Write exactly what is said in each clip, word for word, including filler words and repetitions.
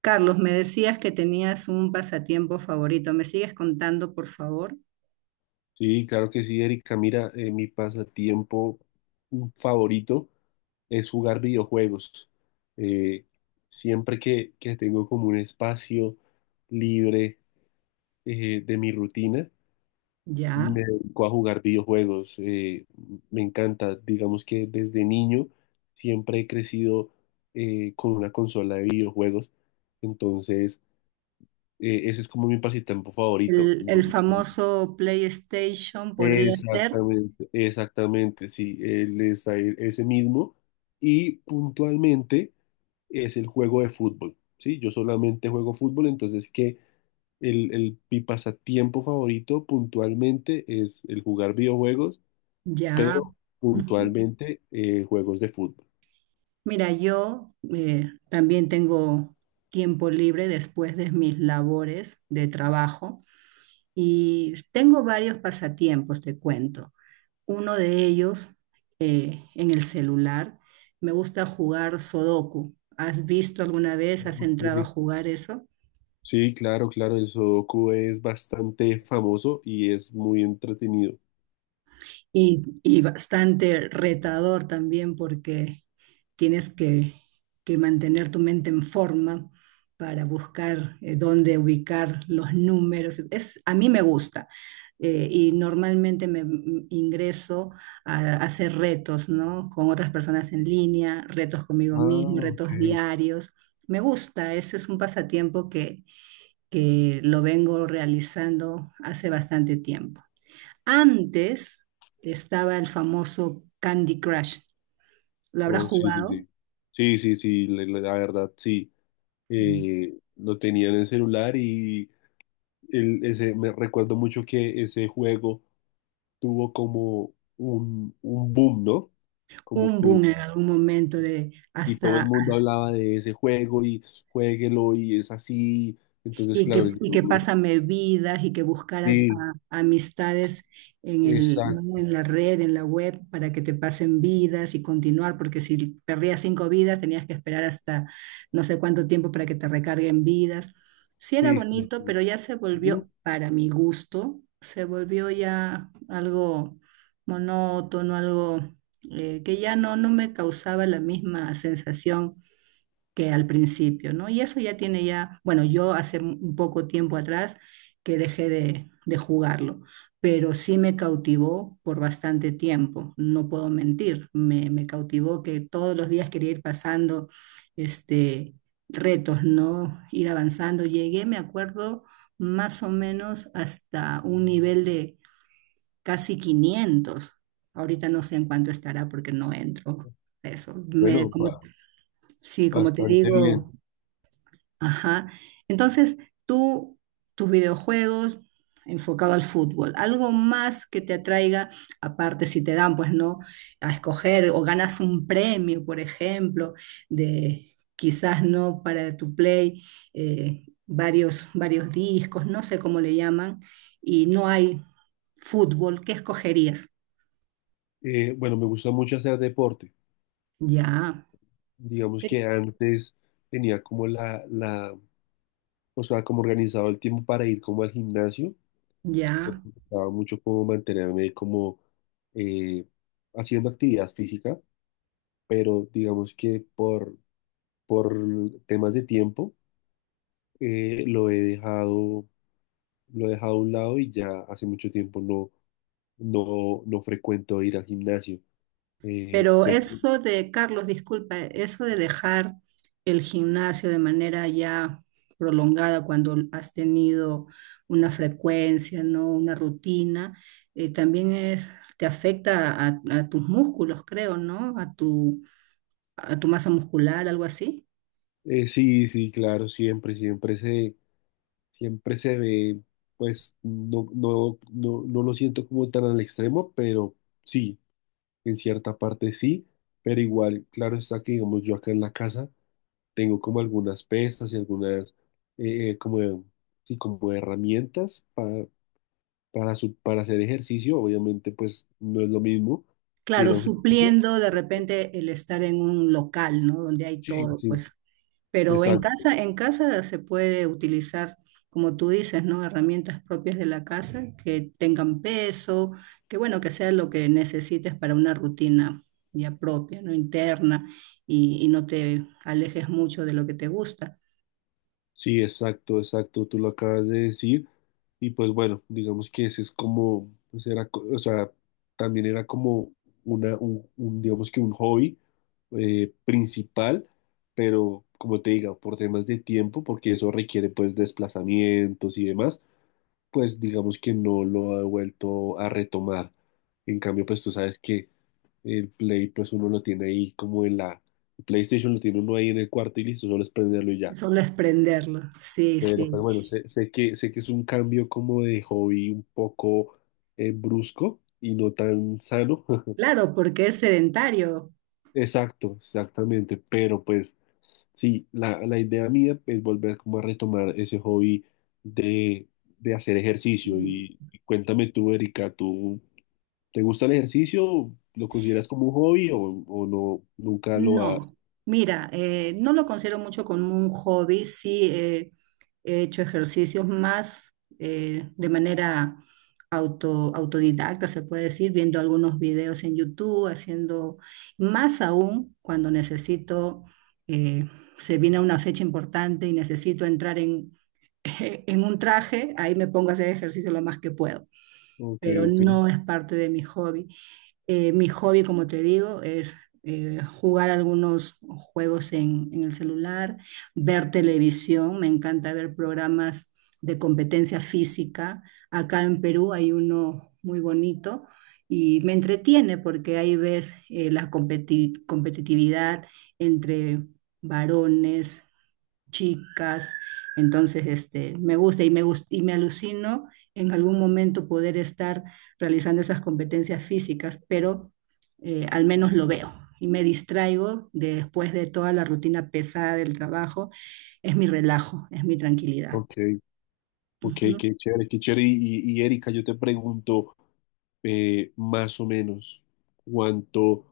Carlos, me decías que tenías un pasatiempo favorito. ¿Me sigues contando, por favor? Sí, claro que sí, Erika. Mira, eh, mi pasatiempo favorito es jugar videojuegos. Eh, siempre que, que tengo como un espacio libre eh, de mi rutina, Ya. me dedico a jugar videojuegos. Eh, me encanta. Digamos que desde niño siempre he crecido eh, con una consola de videojuegos. Entonces, eh, ese es como mi pasatiempo favorito. El, No, el no. famoso PlayStation podría ser. Exactamente, exactamente, sí, él es ahí- ese mismo y puntualmente es el juego de fútbol, ¿sí? Yo solamente juego fútbol, entonces que el, el, mi pasatiempo favorito puntualmente es el jugar videojuegos, Ya. pero Ujú. puntualmente eh, juegos de fútbol. Mira, yo eh, también tengo tiempo libre después de mis labores de trabajo y tengo varios pasatiempos, te cuento. Uno de ellos eh, en el celular. Me gusta jugar Sudoku. ¿Has visto alguna vez? ¿Has Ok. entrado a jugar eso? Sí, claro, claro, el Sudoku es bastante famoso y es muy entretenido. Y, y bastante retador también porque tienes que, que mantener tu mente en forma para buscar eh, dónde ubicar los números. Es, a mí me gusta eh, y normalmente me m- ingreso a, a hacer retos, ¿no? Con otras personas en línea, retos conmigo Ah, mismo, ok. retos diarios. Me gusta, ese es un pasatiempo que, que lo vengo realizando hace bastante tiempo. Antes estaba el famoso Candy Crush. ¿Lo habrás Oh, sí, sí, jugado? sí. Sí, sí, sí, la la la verdad, sí. eh, lo tenían en celular y el- ese, me recuerdo mucho que ese juego tuvo como un, un boom, ¿no? Como Un que, boom en algún momento de y todo el hasta mundo hablaba de ese juego y juéguelo y es así. Entonces, y claro, que, y que yo- pásame vidas y que buscara sí, a- amistades en el, ¿no?, exacto, en la red, en la web, para que te pasen vidas y continuar, porque si perdías cinco vidas tenías que esperar hasta no sé cuánto tiempo para que te recarguen vidas. Sí era sí, sí. bonito, pero Sí. ya se Ujú. volvió, para mi gusto, se volvió ya algo monótono, algo eh, que ya no, no me causaba la misma sensación que al principio, ¿no? Y eso ya tiene ya, bueno, yo hace un poco tiempo atrás que dejé de, de jugarlo, pero sí me cautivó por bastante tiempo, no puedo mentir, me, me cautivó que todos los días quería ir pasando este, retos, ¿no? Ir avanzando. Llegué, me acuerdo, más o menos hasta un nivel de casi quinientos. Ahorita no sé en cuánto estará porque no entro. A eso, me, Bueno, como, ba- sí, como te bastante bien. digo. Ajá. Entonces, tú, tus videojuegos enfocado al fútbol, algo más que te atraiga, aparte si te dan, pues no, a escoger o ganas un premio, por ejemplo, de quizás no para tu play, eh, varios, varios discos, no sé cómo le llaman, y no hay fútbol, ¿qué escogerías? Eh, bueno, me gusta mucho hacer deporte. Ya, Digamos ¿qué, que antes tenía como la, la, o sea, como organizado el tiempo para ir como al gimnasio. Entonces ya? me gustaba mucho como mantenerme como eh, haciendo actividad física, pero digamos que por, por temas de tiempo eh, lo he dejado, lo he dejado a un lado y ya hace mucho tiempo no, no, no frecuento ir al gimnasio. Eh, Pero sé- eso de, Carlos, disculpa, eso de dejar el gimnasio de manera ya prolongada cuando has tenido una frecuencia, ¿no? Una rutina, eh, también es, te afecta a, a tus músculos, creo, ¿no? A tu, a tu masa muscular, algo así. eh, sí, sí, claro, siempre, siempre se, siempre se ve, pues no, no, no, no lo siento como tan al extremo, pero sí. En cierta parte sí, pero igual, claro está que, digamos, yo acá en la casa tengo como algunas pestas y algunas, eh, eh, como, sí, como herramientas para, para, su- para hacer ejercicio. Obviamente, pues no es lo mismo que ir Claro, a un gimnasio. supliendo de repente el estar en un local, ¿no? Donde hay Sí, todo, sí, pues. Pero en exacto. casa, en casa se puede utilizar, como tú dices, ¿no? Herramientas propias de la casa que tengan peso, que bueno, que sea lo que necesites para una rutina ya propia, ¿no? Interna y, y no te alejes mucho de lo que te gusta. Sí, exacto, exacto, tú lo acabas de decir. Y pues bueno, digamos que ese es como, pues era, co- o sea, también era como una, un, un, digamos que un hobby eh, principal, pero como te digo, por temas de tiempo, porque eso requiere pues desplazamientos y demás, pues digamos que no lo he vuelto a retomar. En cambio, pues tú sabes que el Play, pues uno lo tiene ahí como en la, el PlayStation lo tiene uno ahí en el cuarto y listo, solo es prenderlo y ya. Solo es prenderlo. Sí, Pero, pero sí. bueno, sé, sé que, sé que es un cambio como de hobby un poco eh, brusco y no tan sano. Claro, porque es sedentario. Exacto, exactamente. Pero pues sí, la, la idea mía es volver como a retomar ese hobby de, de hacer ejercicio. Y, y cuéntame tú, Erika, ¿tú te gusta el ejercicio? ¿Lo consideras como un hobby o, o no, nunca lo has? No, mira, eh, no lo considero mucho como un hobby, sí eh, he hecho ejercicios más eh, de manera auto, autodidacta, se puede decir, viendo algunos videos en YouTube, haciendo más aún cuando necesito, eh, se viene una fecha importante y necesito entrar en, en un traje, ahí me pongo a hacer ejercicio lo más que puedo, Ok, pero no ok, es parte de mi hobby. Eh, mi hobby, como te digo, es eh, jugar algunos juegos en, en el celular, ver televisión, me encanta ver programas de competencia física. Acá en Perú hay uno muy bonito y me entretiene porque ahí ves eh, la competi- competitividad entre varones, chicas. Entonces, este, me gusta y me gus- y me alucino en algún momento poder estar realizando esas competencias físicas, pero eh, al menos lo veo y me distraigo de- después de toda la rutina pesada del trabajo. Es mi relajo, es mi tranquilidad. ok, ok, Ujú. qué chévere, qué chévere. Y, y y, Erika, yo te pregunto. eh, más o menos cuánto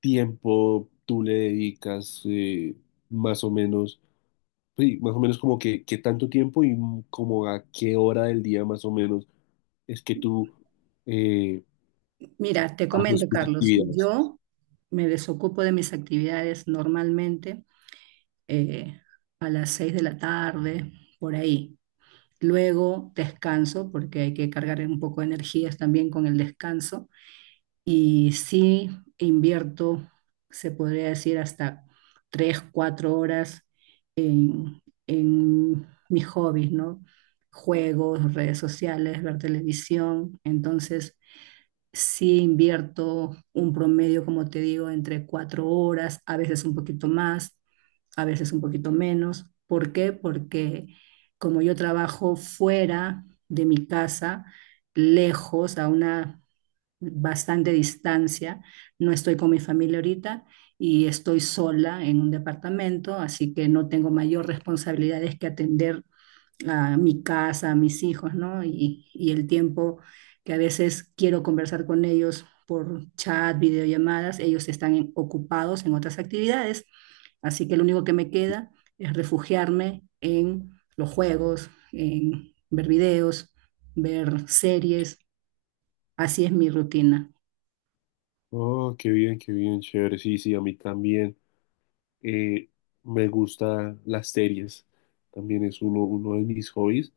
tiempo tú le dedicas, eh, más o menos, sí, más o menos como que, qué tanto tiempo y m- como a qué hora del día más o menos es que tú eh, Mira, te haces comento, tus Carlos, actividades. yo me desocupo de mis actividades normalmente eh, a las seis de la tarde, por ahí. Luego descanso, porque hay que cargar un poco de energías también con el descanso. Y sí invierto, se podría decir, hasta tres, cuatro horas en, en mis hobbies, ¿no? Juegos, redes sociales, ver televisión. Entonces, sí invierto un promedio, como te digo, entre cuatro horas, a veces un poquito más, a veces un poquito menos. ¿Por qué? Porque como yo trabajo fuera de mi casa, lejos, a una bastante distancia, no estoy con mi familia ahorita y estoy sola en un departamento, así que no tengo mayor responsabilidades que atender a mi casa, a mis hijos, ¿no? Y, y el tiempo que a veces quiero conversar con ellos por chat, videollamadas, ellos están en- ocupados en otras actividades, así que lo único que me queda es refugiarme en los juegos, en ver videos, ver series, así es mi rutina. Oh, qué bien, qué bien, chévere. Sí, sí, a mí también eh, me gustan las series. También es uno, uno de mis hobbies.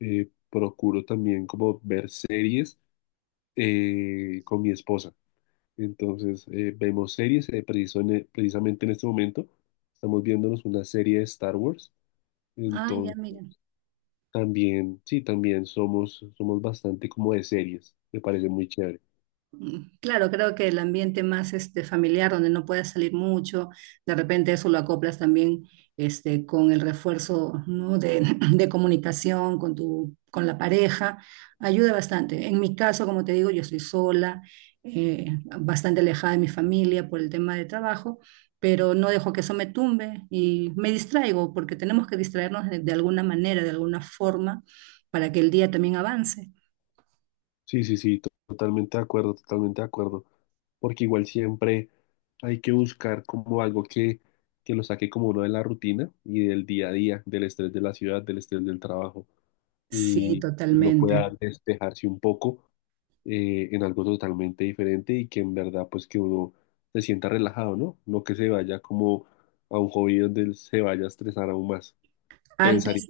Eh, procuro también como ver series eh, con mi esposa. Entonces, eh, vemos series, eh, preciso en e- precisamente en este momento estamos viéndonos una serie de Star Wars. Ah, ya Entonces, mira. también, sí, también somos, somos bastante como de series. Me parece muy chévere. Mm, claro, creo que el ambiente más este, familiar, donde no puedas salir mucho, de repente eso lo acoplas también este, con el refuerzo, ¿no? De, de comunicación con tu, con la pareja, ayuda bastante. En mi caso, como te digo, yo estoy sola, eh, bastante alejada de mi familia por el tema de trabajo, pero no dejo que eso me tumbe y me distraigo, porque tenemos que distraernos de de alguna manera, de alguna forma, para que el día también avance. Sí, sí, sí, to- totalmente de acuerdo, totalmente de acuerdo. Porque igual siempre hay que buscar como algo que, que lo saque como uno de la rutina y del día a día, del estrés de la ciudad, del estrés del trabajo. Sí, Y uno pueda totalmente. despejarse un poco eh, en algo totalmente diferente y que en verdad pues que uno se sienta relajado, ¿no? No que se vaya como a un hobby donde él se vaya a estresar aún más. Antes, Pensaría.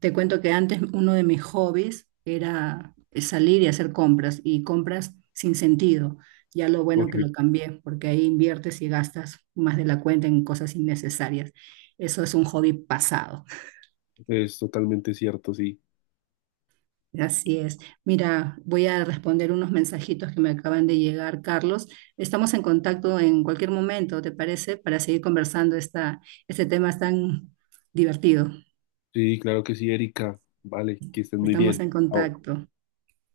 te cuento que antes uno de mis hobbies era salir y hacer compras y compras sin sentido. Ya lo bueno Ok, que lo cambié porque ahí inviertes y gastas más de la cuenta en cosas innecesarias. Eso es un hobby pasado. es totalmente cierto, sí. Así es. Mira, voy a responder unos mensajitos que me acaban de llegar, Carlos. Estamos en contacto en cualquier momento, ¿te parece? Para seguir conversando esta, este tema es tan divertido. Sí, claro que sí, Erika. Vale, que estés muy Estamos bien. en Chao. contacto.